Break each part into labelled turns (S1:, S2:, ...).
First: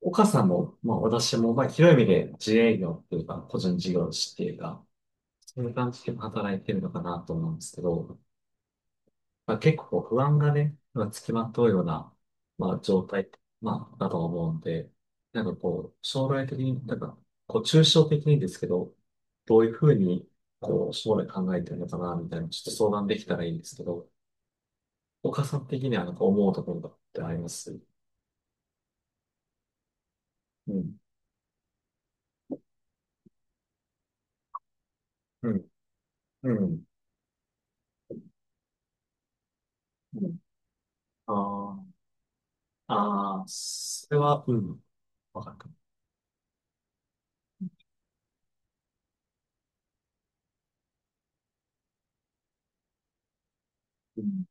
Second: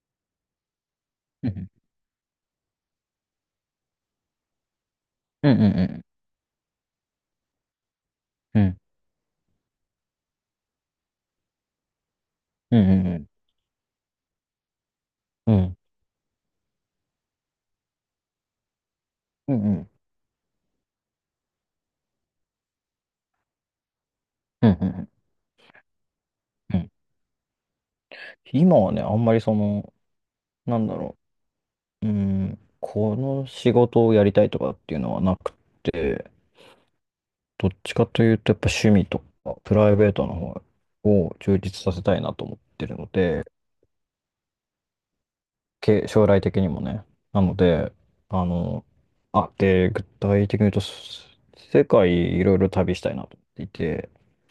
S1: 岡さんも、まあ私
S2: う
S1: も、まあ
S2: ん、
S1: 広い意味で自営業っていうか、個人事業主っていうか、
S2: うん、
S1: そう
S2: う
S1: いう感じ
S2: ん、
S1: で働いてるのかなと思うんですけど、
S2: うん、
S1: まあ結構不安がね、まあ、つきまとうような、ま
S2: う
S1: あ
S2: ん、
S1: 状
S2: うん、うん、
S1: 態、まあだと思うんで、なん
S2: う
S1: か
S2: ん、
S1: こう、将来的に、なんか、こう、抽象的にですけど、
S2: うん、
S1: ど
S2: う
S1: う
S2: ん、
S1: いう
S2: う
S1: ふ
S2: ん、
S1: うに、こう、将来考えてるのかな、みたいな、ちょっと相談できたらいいんですけど、
S2: うん、うん。
S1: 岡さん的にはなんか思うところってあります。
S2: 今はね、あんまり
S1: う
S2: なんだ
S1: ん。
S2: ろう、うーん、この仕事をやりたいとかっていうのはな
S1: う
S2: く
S1: ん。
S2: て、
S1: うん。
S2: どっちかというとやっぱ趣味とかプライベート
S1: う
S2: の
S1: ん。
S2: 方
S1: あ
S2: を充実
S1: あ。
S2: させたいなと思ってるの
S1: ああ、
S2: で、
S1: それは、うん、わかるかも。
S2: 将来的にもね。なので、あの、あ、で、具体的に言うと、世界いろいろ旅したいなと思っていて、
S1: うん、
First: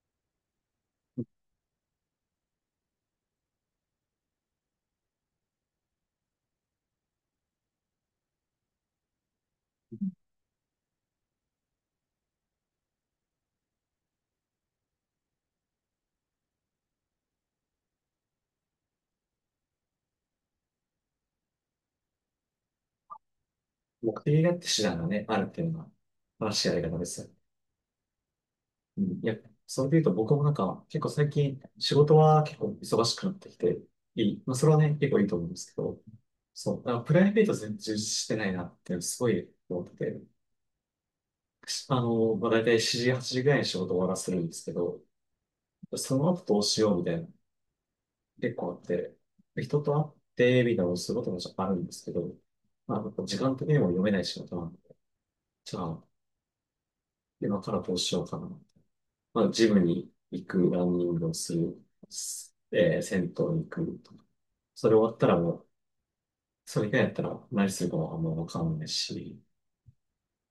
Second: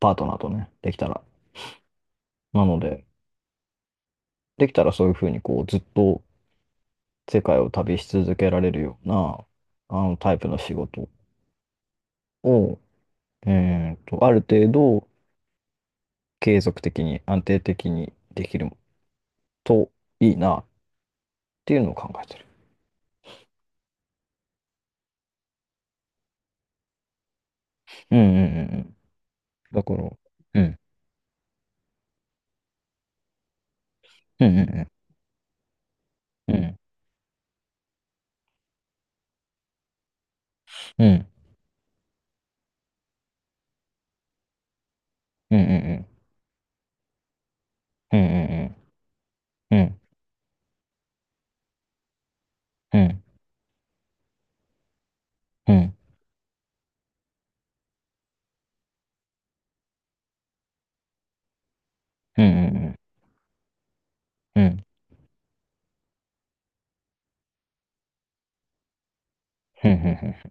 S2: パートナーとね、できたら。なので。
S1: 目的があって手段がね、あるっていうのが、正しいやり方ですよね。うん、いや、それで言うと僕もなんか、結構最近、仕事は結構忙しくなってきて、いい。まあ、それはね、結構いいと思うんですけど、そう、だからプライベート全然充実してないなって、すごい思ってて、あの、まあ、大体7時、8時ぐらいに仕事終わらせるんですけど、その後どうしようみたいな結構あって、人と会ってみたいなのをすることもあるんですけど、まあ、時間的にも読めない仕事なんで、じゃあ、今からどうしようかな。まあ、ジムに行く、ランニングをする、すえー、銭湯に行くとか。それ終わったらもう、それ以外やったら何するかはあんまわかんないし、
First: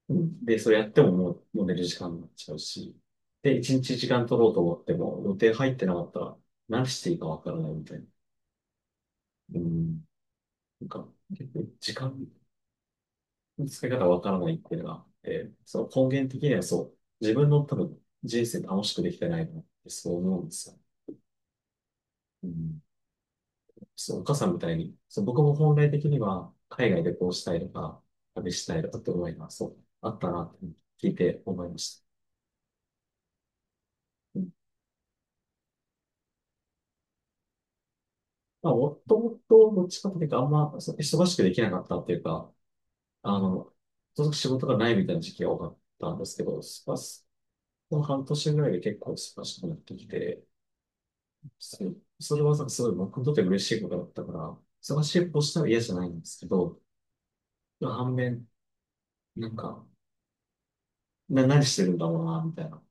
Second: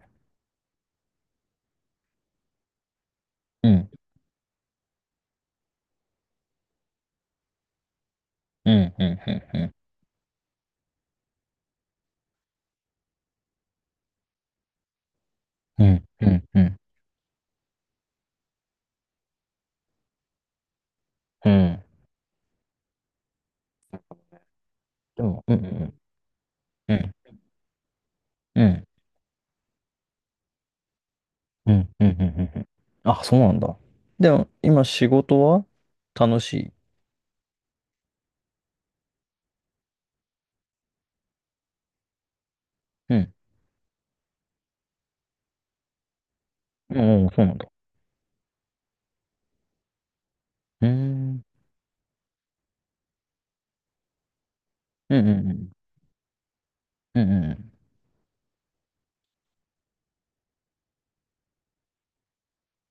S1: うんで、それやってももう、もう寝る時間になっちゃうし、で、一日時間取ろうと思っても、予定入ってなかったら、何していいかわからないみたいな。うん、なんか、結構時間使い方わからないっていうのがあって、その根源的にはそう、自分の多分人生楽しくできてないなってそう思うんですよ。うん、そう、お母さんみたいに、そう僕も本来的には海外でこうしたいとか、旅したいとかって思いがそう、あったなって聞いて思い
S2: う
S1: ま
S2: ん、
S1: し
S2: うん、う
S1: た。
S2: ん、うん。うん、あ、そうなんだ。で
S1: う
S2: も、
S1: ん。
S2: 今仕事は楽しい？
S1: まあ、もともとどっちかというとあんまそう忙しくできなかったっていうか、
S2: うん。
S1: あの、とにかく仕事がないみたいな時期が多かったんですけど、まあ、
S2: おお、そうなんだ。
S1: この半年ぐらいで結構忙しくなってきて、
S2: うーん。
S1: それそれはすごい僕にとって嬉しいことだったから、忙し
S2: う
S1: い
S2: ん、う
S1: こと
S2: ん、
S1: し
S2: う
S1: たら
S2: ん。
S1: 嫌じゃないんですけど、
S2: うん、うん、うん。
S1: 反面、なんか、何してるんだろうな、みたいな。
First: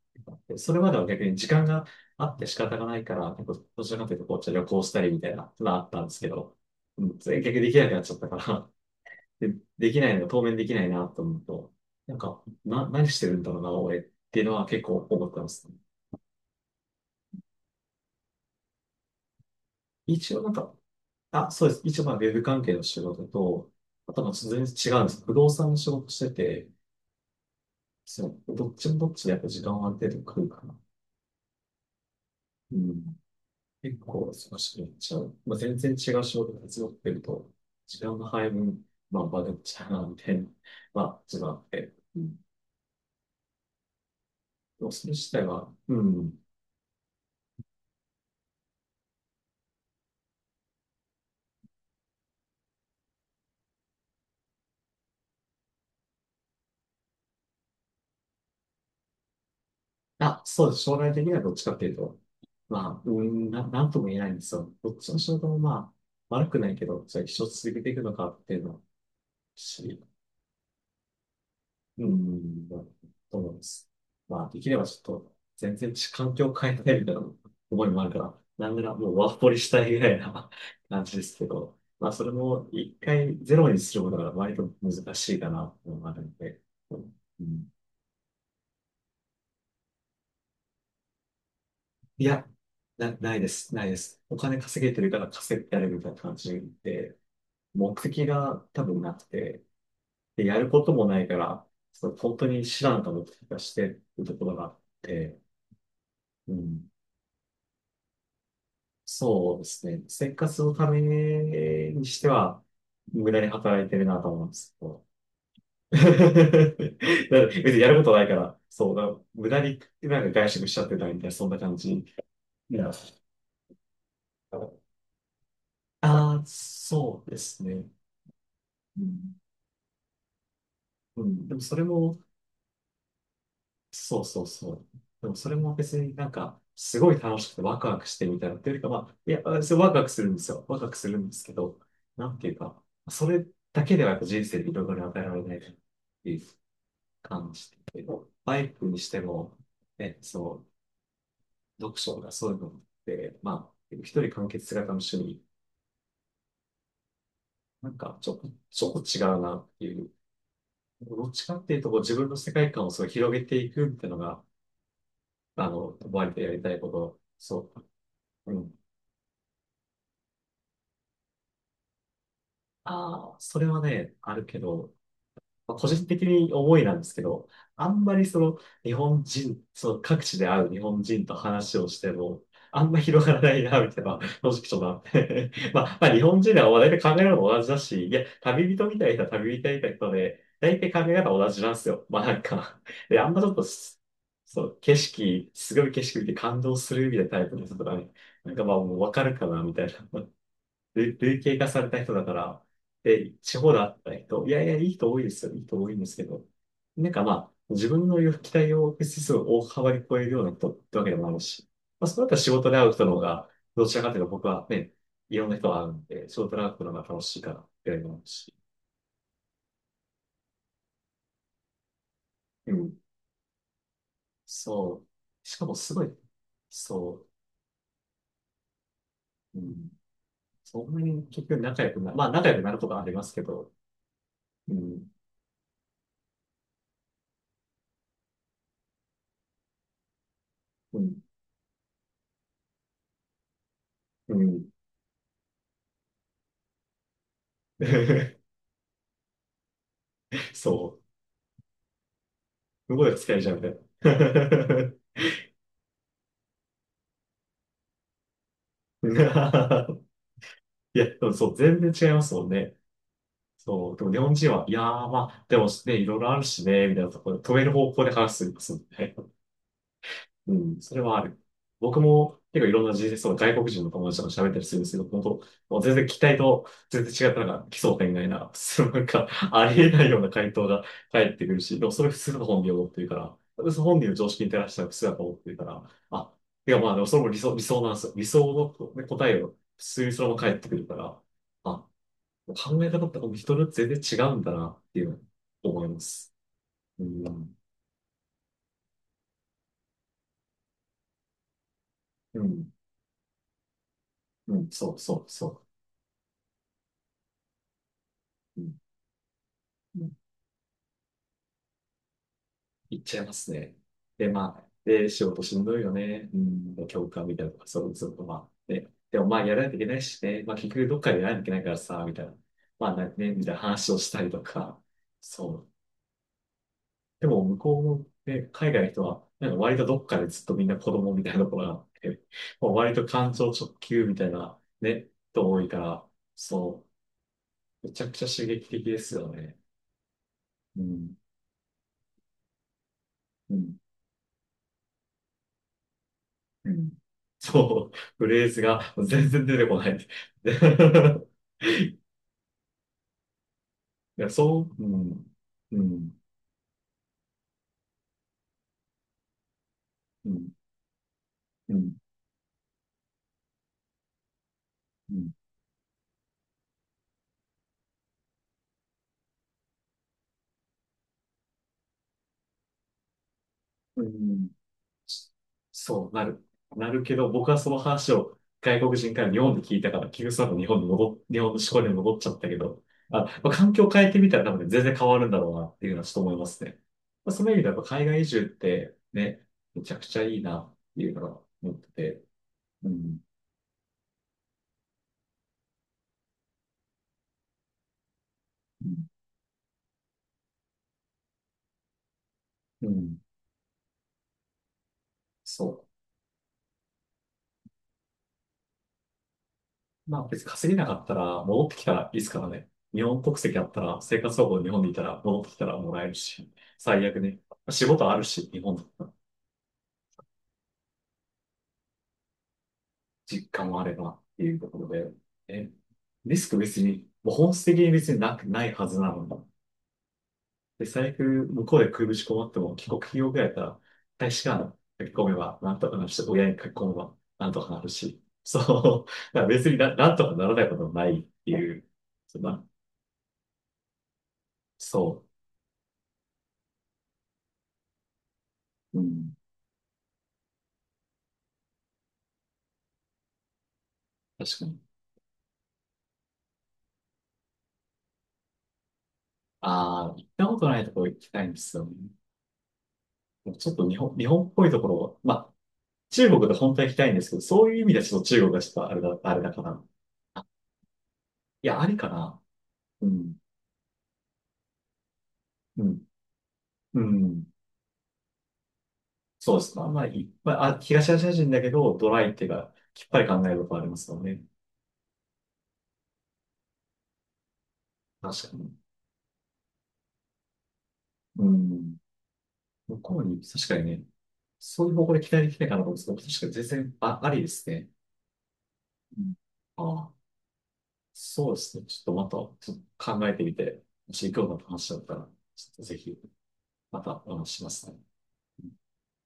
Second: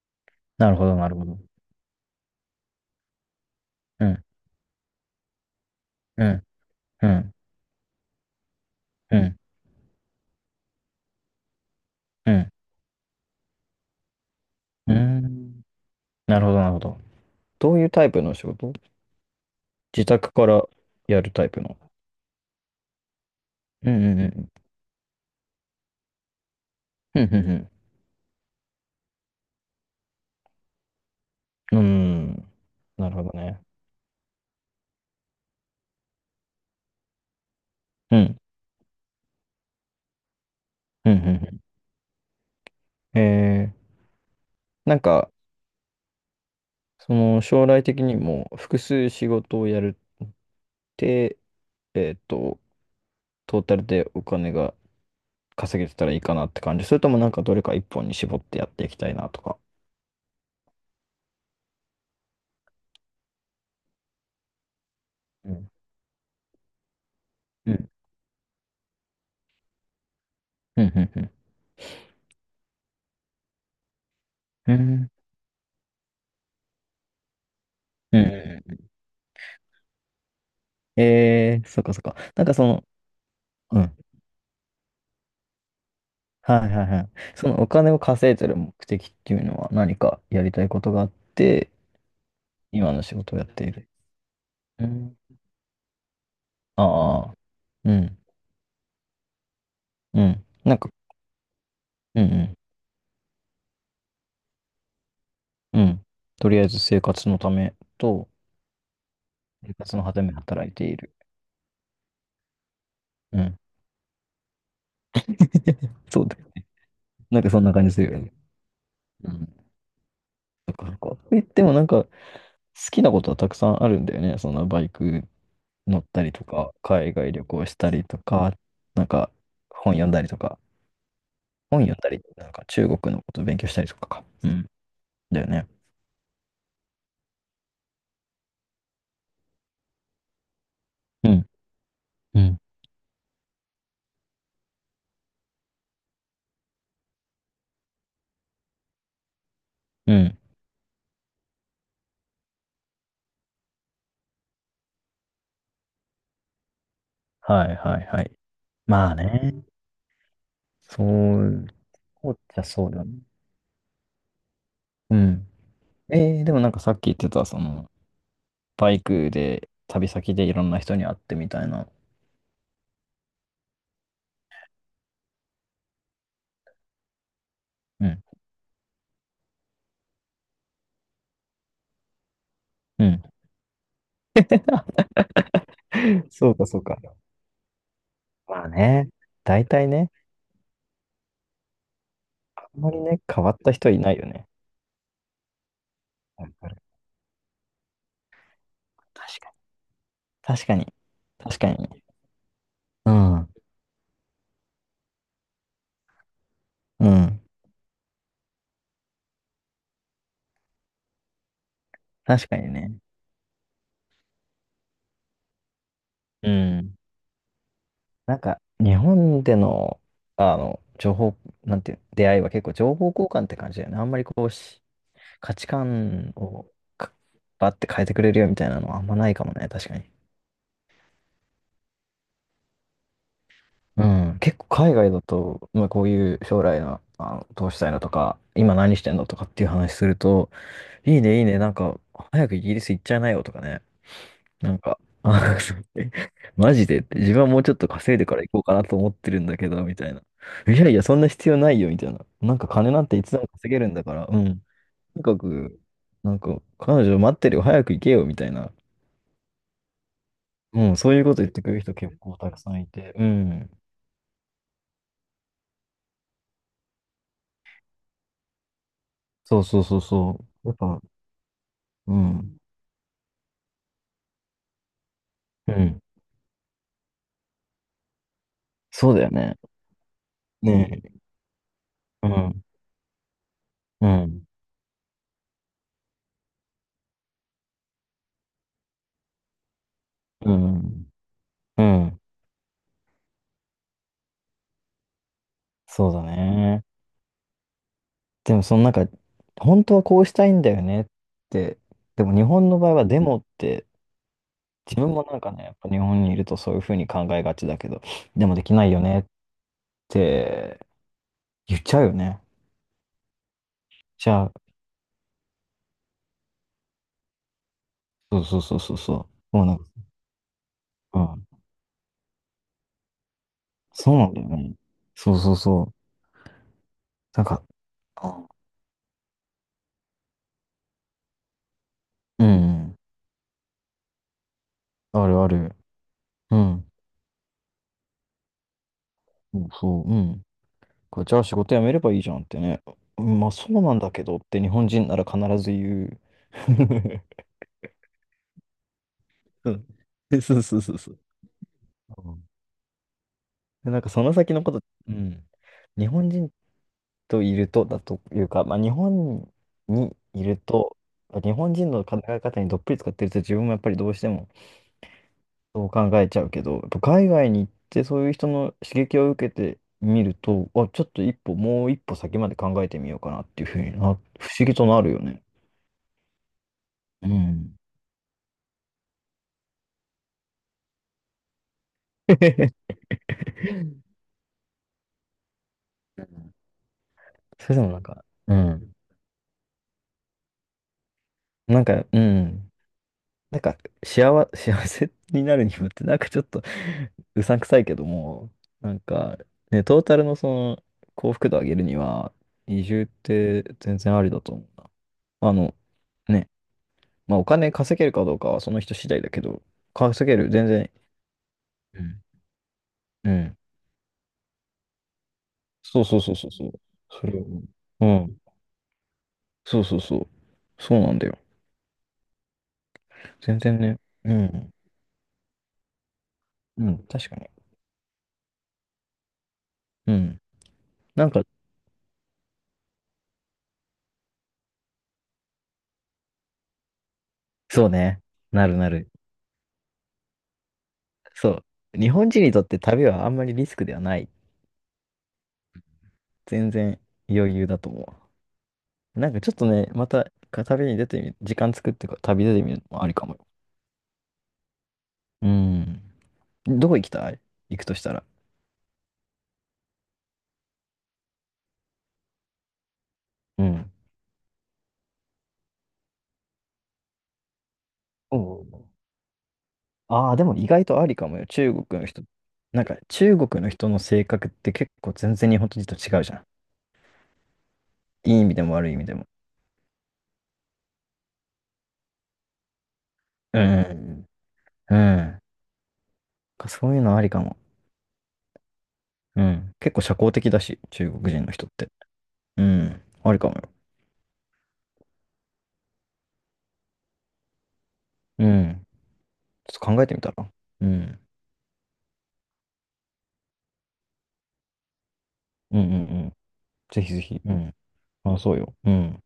S2: な
S1: そ
S2: る
S1: れ
S2: ほ
S1: ま
S2: ど、
S1: では
S2: なる
S1: 逆
S2: ほ
S1: に
S2: ど。
S1: 時間があって仕方がないから、結構、どちらか
S2: う
S1: という
S2: ん、
S1: と、こう、じゃあ旅行したりみたいなのがあったんです
S2: う
S1: け
S2: ん、
S1: ど、う
S2: う
S1: ん、そ
S2: ん、
S1: れ逆にできなくなっちゃったから、
S2: うん、
S1: で、できないのが当面できないな、と思うと、なん
S2: う
S1: か、
S2: ん。
S1: 何してるんだろうな、俺っていうのは結
S2: うー
S1: 構思ったんで
S2: ん。
S1: すね。
S2: なるほど、なるほど。どういうタイプの仕事？自宅
S1: 一応
S2: か
S1: なん
S2: ら
S1: か、
S2: やるタイ
S1: あ、
S2: プ
S1: そうで
S2: の？
S1: す。一応まあ、ウェブ関係の仕事と、
S2: うん、
S1: あ
S2: うん、
S1: と
S2: う
S1: は
S2: ん。
S1: 全然違うんです。不動産の仕事してて、
S2: うん、う
S1: そう、どっちもどっちでやっぱ時間はある程度来るかな。
S2: ん、うん。うーん。
S1: う
S2: なる
S1: ん。
S2: ほどね。
S1: 結構忙しくなっちゃう。まあ、全然違う仕事が強くてると、時
S2: う
S1: 間の
S2: ん、
S1: 配分、まあ、バレちゃうな、みたいな、ま
S2: うん、う
S1: あ、
S2: ん。
S1: 自分あ
S2: う
S1: って。うん。
S2: ん、
S1: でも
S2: なん
S1: それ自
S2: か、
S1: 体は、うん。
S2: その将来的にも複数仕事をやるって、えっと、トータルでお金が稼げてたらいいかなって感じ？それともなんかどれか一本に絞ってやっていきたいなとか？
S1: あ、そうです。将来的にはどっちかっていうと、まあ、うん、なんとも言えないんですよ。どっちの仕事
S2: う
S1: も
S2: ん。
S1: まあ、悪くないけど、じゃあ一生
S2: う
S1: 続けて
S2: ん。
S1: いくのかっていうのは、し、
S2: うん。うん。
S1: うん、まあ、そうなんです。まあ、でき
S2: う
S1: ればちょっ
S2: ん。
S1: と、全然環境を変えたいみたいな思いもある
S2: う
S1: か
S2: ん、
S1: ら、な
S2: う
S1: んな
S2: ん、
S1: らもうワーホリしたいぐらいな 感じですけど、
S2: そっかそっ
S1: まあ、
S2: か。
S1: それ
S2: なんかそ
S1: も
S2: の、
S1: 一回ゼロに
S2: う
S1: す
S2: ん。
S1: ることが割と難しいかなと思うのがあるん
S2: は
S1: で、
S2: いはい
S1: う
S2: はい。そのお
S1: ん、
S2: 金を稼いでる目的っていうのは何かやりたいことがあって、
S1: いや、
S2: 今の仕
S1: な
S2: 事を
S1: い
S2: や
S1: で
S2: ってい
S1: す、な
S2: る？
S1: いです。お金稼
S2: う
S1: げてる
S2: ん。
S1: から稼いでやるみたいな感じで、
S2: ああ、う
S1: 目
S2: ん。
S1: 的が多分なくて、
S2: う
S1: で、
S2: ん。
S1: やる
S2: なん
S1: こ
S2: か、
S1: ともないから、そう、
S2: う
S1: 本当
S2: ん、
S1: に知らんかもとかしてるところがあって、
S2: うん。うん。と
S1: う
S2: りあえず
S1: ん。
S2: 生活のためと、
S1: そうで
S2: 生
S1: す
S2: 活
S1: ね。
S2: のため
S1: 生
S2: に
S1: 活
S2: 働い
S1: の
S2: て
S1: た
S2: い
S1: め
S2: る。
S1: にしては、無
S2: う
S1: 駄に
S2: ん。
S1: 働いてるなと思うんですけど。
S2: そう、なん
S1: だ
S2: かそん
S1: 別
S2: な
S1: に
S2: 感
S1: や
S2: じ
S1: る
S2: す
S1: こ
S2: る
S1: と
S2: よ
S1: ない
S2: ね。
S1: から、そうだ、
S2: うん。
S1: 無駄になんか外食
S2: そ
S1: し
S2: っ
S1: ちゃ
S2: か
S1: っ
S2: そ
S1: て
S2: っか。
S1: たみ
S2: と
S1: たいな、
S2: 言っ
S1: そんな
S2: ても
S1: 感
S2: なん
S1: じ。い
S2: か好
S1: や、
S2: きなことはたくさんあるんだよね。そのバイク乗ったり
S1: あ
S2: と
S1: あ、
S2: か、海
S1: そう
S2: 外
S1: で
S2: 旅
S1: す
S2: 行し
S1: ね。
S2: たりとか、
S1: う
S2: なんか
S1: ん、
S2: 本読んだりとか、
S1: うん、でもそ
S2: 本
S1: れ
S2: 読んだ
S1: も、
S2: り、なんか中国のことを勉強したりとか
S1: そう
S2: か。
S1: そう
S2: うん。
S1: そう。でも
S2: だよ
S1: それ
S2: ね。
S1: も別になんか、すごい楽しくてワクワクしてみたいなっていうよりか、まあ、いや、それワクワクするんですよ。ワクワクするん
S2: う
S1: です
S2: ん。
S1: けど、なん
S2: う
S1: ていう
S2: ん。
S1: か、それだけではやっぱ人生でいろいろ与えられないっていう感じで、バイクにしても、
S2: う
S1: ね、
S2: ん。
S1: そう、読書がそういうのって、まあ、一人完結型の趣味、
S2: はい
S1: なん
S2: はい
S1: か
S2: は
S1: ち
S2: い。
S1: ょ、ちょっと
S2: まあ
S1: 違うな
S2: ね。
S1: っていう、
S2: そ
S1: どっち
S2: う、
S1: かっていうとこう自分の世
S2: じゃ、
S1: 界観
S2: そう
S1: を
S2: だ
S1: そう
S2: ね。
S1: 広げていくっていうのが、
S2: うん。
S1: あの、バイク
S2: え
S1: でや
S2: でも
S1: り
S2: なん
S1: た
S2: か
S1: いこ
S2: さっき言っ
S1: と、
S2: てた、
S1: そう。うん、
S2: バイクで旅先でいろんな人に会ってみたいな。
S1: ああ、それはね、あるけど、まあ個人的に思いなんですけど、あん
S2: う
S1: ま
S2: ん。
S1: りその日本人、その各地で会う日本人と話をしても、あんま
S2: うん。
S1: 広がらないな、みたいな、正直ちょっとあって。まあ、まあ、日 本
S2: そ
S1: 人
S2: う
S1: で
S2: か
S1: は
S2: そう
S1: 大
S2: か。
S1: 体考え方も同じだし、いや、
S2: まあ
S1: 旅人みた
S2: ね、
S1: いな人は旅人
S2: 大
S1: み
S2: 体
S1: たいな人
S2: ね、
S1: で、大体考え方同じなんですよ。まあなん
S2: あ
S1: か、
S2: んまり
S1: で、
S2: ね、
S1: あんま
S2: 変
S1: ち
S2: わ
S1: ょっ
S2: っ
S1: と
S2: た人い
S1: す、
S2: ないよね。
S1: そう、景色、すごい景色見て
S2: わ
S1: 感
S2: か
S1: 動
S2: る。
S1: するみたいなタイプの人とかね、なんかまあもうわかる
S2: 確
S1: か
S2: かに。
S1: な、みたいな。
S2: 確かに。
S1: 類型
S2: 確か
S1: 化
S2: に
S1: された
S2: ね、
S1: 人だから、
S2: う
S1: で、
S2: ん。
S1: 地方だった人、いやいや、いい人多いですよ。いい人多いんですけど、
S2: う
S1: なんかま
S2: ん。
S1: あ、自分の期待を指数を大幅に超えるような人ってわけでもあるし、まあ、そうだったら
S2: 確
S1: 仕
S2: か
S1: 事
S2: に
S1: で会う
S2: ね。
S1: 人の方が、どちらかというと僕はね、いろんな人が会うんで、仕
S2: う
S1: 事で会うの
S2: ん。
S1: が楽しいからっていうのもある
S2: なん
S1: し、
S2: か、日本での、情報、なんていう、出会いは結
S1: う
S2: 構
S1: ん。
S2: 情報交換って感じだよね。あんまりこうし、
S1: そう。
S2: 価
S1: しか
S2: 値
S1: もすごい、
S2: 観をか
S1: そ
S2: バッて変えてくれるよみたいなのはあんまないかも
S1: う、う
S2: ね。
S1: ん。
S2: 確かに。
S1: そんなに結局仲良くな、まあ仲良くなることはありますけど、
S2: うん。結構
S1: う
S2: 海
S1: ん、
S2: 外だと、まあ、こういう将来の、どうしたいのとか、今何してんのとかっていう話すると、
S1: う
S2: いい
S1: ん、
S2: ね、いいね。なんか、早くイギリス行っちゃいなよとかね。
S1: うん。
S2: なんか、あ そう、マジでって、自分はもうちょっと稼いでから行 こうかなと思ってるんだけど、みたいな。い
S1: そ
S2: やいや、
S1: う。
S2: そんな必要ないよ、みたいな。なんか金
S1: ど
S2: な
S1: こ
S2: ん
S1: で
S2: ていつ
S1: 使
S2: で
S1: えち
S2: も
S1: ゃうみた
S2: 稼
S1: い
S2: げるんだから、うん。と
S1: な
S2: にかく、なんか、彼女待ってるよ、早く行けよ、みたいな。うん、
S1: いや、
S2: そう
S1: で
S2: いう
S1: も
S2: こと
S1: そ
S2: 言っ
S1: う、
S2: てく
S1: 全
S2: る人
S1: 然違い
S2: 結
S1: ます
S2: 構
S1: もん
S2: たくさ
S1: ね。
S2: んいて、うん。
S1: そう、でも日本人は、いやー、まあ、でもね、いろいろあるしね、みたいなところで、止める方向で話すんですもんね。
S2: そうそうそうそ
S1: う
S2: う。やっ
S1: ん、それ
S2: ぱ、
S1: はある。僕
S2: う
S1: も
S2: ん。
S1: 結構いろんな人生そ外国人の友達とか喋ったりするんですけど、本当、
S2: う
S1: もう全
S2: ん。
S1: 然期待と全然違ったのが奇想天外な、そうなん
S2: そうだ
S1: か、
S2: よね。
S1: ありえないような回答が
S2: ねえ。
S1: 返ってくるし、でもそれ普
S2: う
S1: 通の本
S2: ん。
S1: 人を持ってるから、私本
S2: う
S1: 人の常
S2: ん。
S1: 識に照らしたら普通だと思ってるから、あ、いやまあでもそれも理想、理想なんですよ。理想のね答えを普通にそのまま
S2: う
S1: 返ってくるか
S2: ん。
S1: ら、
S2: う
S1: あ、
S2: ん。
S1: 考え方ってもう人によって全然違うんだなっていうのを思いま
S2: そうだ
S1: す。
S2: ね。
S1: うん、
S2: でもそのなんか、本当はこうしたいんだよねって、でも
S1: う
S2: 日本
S1: ん、
S2: の場合はデモって、
S1: うん、そ
S2: 自
S1: う
S2: 分
S1: そう
S2: もなんか
S1: そ
S2: ね、やっぱ日本にいるとそういうふうに考えがちだけど、でも
S1: う。う
S2: でき
S1: ん、
S2: ないよねって言っちゃうよね。
S1: 行っちゃいますね。で、
S2: じゃあ、
S1: まあ、で、仕事しんどいよね。うん、教官みたいなとか、そうそうと、
S2: そう
S1: ま
S2: そう
S1: あ、
S2: そう
S1: ね。
S2: そう
S1: でも
S2: そ
S1: まあ、や
S2: う。
S1: ら
S2: もう
S1: ない
S2: な
S1: とい
S2: んか、
S1: けないしね。まあ、結局どっか
S2: う
S1: でやらないとい
S2: ん、
S1: けないからさ、みたいな。まあ、なね、みたいな話をし
S2: そう
S1: た
S2: な
S1: り
S2: んだ
S1: と
S2: よね。
S1: か。
S2: そう
S1: そ
S2: そう
S1: う。
S2: そう。
S1: で
S2: な
S1: も、
S2: ん
S1: 向
S2: か、
S1: こうの、
S2: う
S1: ね、
S2: ん、
S1: 海外の人は、なんか割とどっかでずっとみんな子供みたいなところがあって、もう割と感情直球みたいな、ね、
S2: あるあ
S1: 人多い
S2: る。
S1: から、
S2: う
S1: そ
S2: ん、
S1: う。めちゃくちゃ刺激的ですよね。
S2: そうそう、うん。
S1: うん。
S2: これじゃあ仕事辞めればいいじゃんってね。うん、まあ
S1: う
S2: そ
S1: ん。
S2: うなんだけどって日本人なら必ず言う。
S1: うん。そう、フレーズが全然出て
S2: う
S1: こ
S2: ん。
S1: ない。
S2: で、
S1: で
S2: そうそうそうそう。うん。で、なんか
S1: い
S2: そ
S1: や、
S2: の先
S1: そ
S2: のこと、
S1: う、う
S2: う
S1: ん、
S2: ん。
S1: う
S2: 日
S1: ん、
S2: 本人といるとだというか、まあ、日本に
S1: う
S2: い
S1: ん、
S2: ると、日
S1: う
S2: 本人
S1: ん、
S2: の考え方にどっぷり使ってると自分もやっぱりどうしても
S1: うん、
S2: そう考えちゃうけど、やっぱ海外に行ってそういう人の刺激を受けてみると、あ、ちょっと一歩、もう一歩先まで考えてみようかなっていうふうに
S1: う
S2: 不思
S1: ん。
S2: 議となるよね。
S1: そう、なる。なるけ
S2: う
S1: ど、僕はそ
S2: ん。
S1: の話を外国人から日本で聞いたから、結局その後日本の思考に戻っちゃったけど、あ、まあ、環境を変えてみたら多分全然変わるんだろうなっていうのはちょっと
S2: う
S1: 思いま
S2: ん。
S1: すね。まあ、その意味で
S2: そ
S1: は
S2: れ
S1: や
S2: で
S1: っぱ
S2: もなん
S1: 海外
S2: か、
S1: 移住っ
S2: うん。
S1: てね、めちゃくちゃいいなっていうのが思っ
S2: なん
S1: て
S2: か、う
S1: て、
S2: ん。
S1: うん、
S2: なんか、幸せになるにもって、なんかちょっと うさんくさいけども、
S1: う
S2: なん
S1: ん、
S2: か、ね、トータルのその幸福度上げるには、移
S1: う
S2: 住っ
S1: ん、
S2: て全然ありだと思うな。あ
S1: そ
S2: の、
S1: う。
S2: ね、まあお金稼げるかどうかはその人次第だけど、
S1: まあ
S2: 稼げ
S1: 別
S2: る、
S1: に
S2: 全
S1: 稼げな
S2: 然。
S1: かったら戻ってきたら
S2: う
S1: いいで
S2: ん。
S1: すからね。日本
S2: う
S1: 国籍
S2: ん。
S1: あったら、生活保護日本でいたら戻ってきたらも
S2: そ
S1: ら
S2: う
S1: える
S2: そうそうそ
S1: し、
S2: うそう。
S1: 最悪
S2: それ
S1: ね。
S2: を。
S1: 仕
S2: う
S1: 事ある
S2: ん。
S1: し、日本だったら
S2: そうそうそう。そうなんだよ。
S1: 実
S2: 全
S1: 家
S2: 然
S1: もあれ
S2: ね。
S1: ばっ
S2: う
S1: ていうと
S2: ん。
S1: ころで、え、リスク別
S2: うん、
S1: に、
S2: 確
S1: もう
S2: かに。
S1: 本質的に別にないはずなのに。
S2: うん。
S1: で、最
S2: なんか、
S1: 悪向こうで食いぶち困っても帰国企業ぐらいだったら、大使館書き込めばなんとかなるし、親に書き込めばなんとかな
S2: そ
S1: る
S2: うね。
S1: し、
S2: なるな
S1: そ
S2: る。
S1: う、だから別になんとかならないこともないって
S2: そ
S1: いう、
S2: う。日本
S1: そん
S2: 人にと
S1: な、
S2: って旅はあんまりリスクではない。
S1: そ
S2: 全然余裕だと思
S1: う、う
S2: う。な
S1: ん、
S2: んかちょっとね、また旅に出てみる、時間作って旅出てみるのもありかもよ。
S1: 確かに。
S2: うん。どこ行きたい、行くとしたら？
S1: ああ、行ったことないところ行きたいんですよね。もう
S2: う
S1: ちょっと
S2: ん。
S1: 日本っぽいところ、まあ、中国で本当は行きたいんですけど、そういう意味ではちょっと
S2: お
S1: 中国がちょっと
S2: う、
S1: あれだから。
S2: ああー、で
S1: あ、
S2: も意外とありかもよ。
S1: い
S2: 中
S1: や、あり
S2: 国の
S1: か
S2: 人。
S1: な。
S2: なんか
S1: うん、
S2: 中国の人の性格って結構全然日本
S1: う
S2: 人と
S1: ん、
S2: 違うじゃ
S1: うん。
S2: ん。いい意味でも悪い意味でも。
S1: そうですね。まあ、いっぱい、まあ、あ東アジア人だけど、ドライっていうか、きっぱり考える
S2: う
S1: ことありますよ
S2: ん。
S1: ね。
S2: うん。なんかそういうのありかも。
S1: 確かに。
S2: うん。結構社交的だし、中国人
S1: う
S2: の人って。
S1: ん。
S2: う
S1: 向
S2: ん。
S1: こう
S2: あり
S1: に、
S2: かも
S1: 確
S2: よ。
S1: かにね、そういう方向で期待できないかなと思うんですけど、確かに全然、あ、ありですね。
S2: うん。
S1: うん。
S2: ちょっと考え
S1: あ、
S2: てみたら？うん。
S1: そうですね。ちょっとまた、ちょっと考えてみて、もし興味のあった話だったら、ちょっ
S2: うん、
S1: と
S2: う
S1: ぜひ、
S2: ん、うん。
S1: ま
S2: ぜひぜ
S1: たお
S2: ひ。
S1: 話し
S2: う
S1: しま
S2: ん。
S1: すね。
S2: あ、そうよ。うん。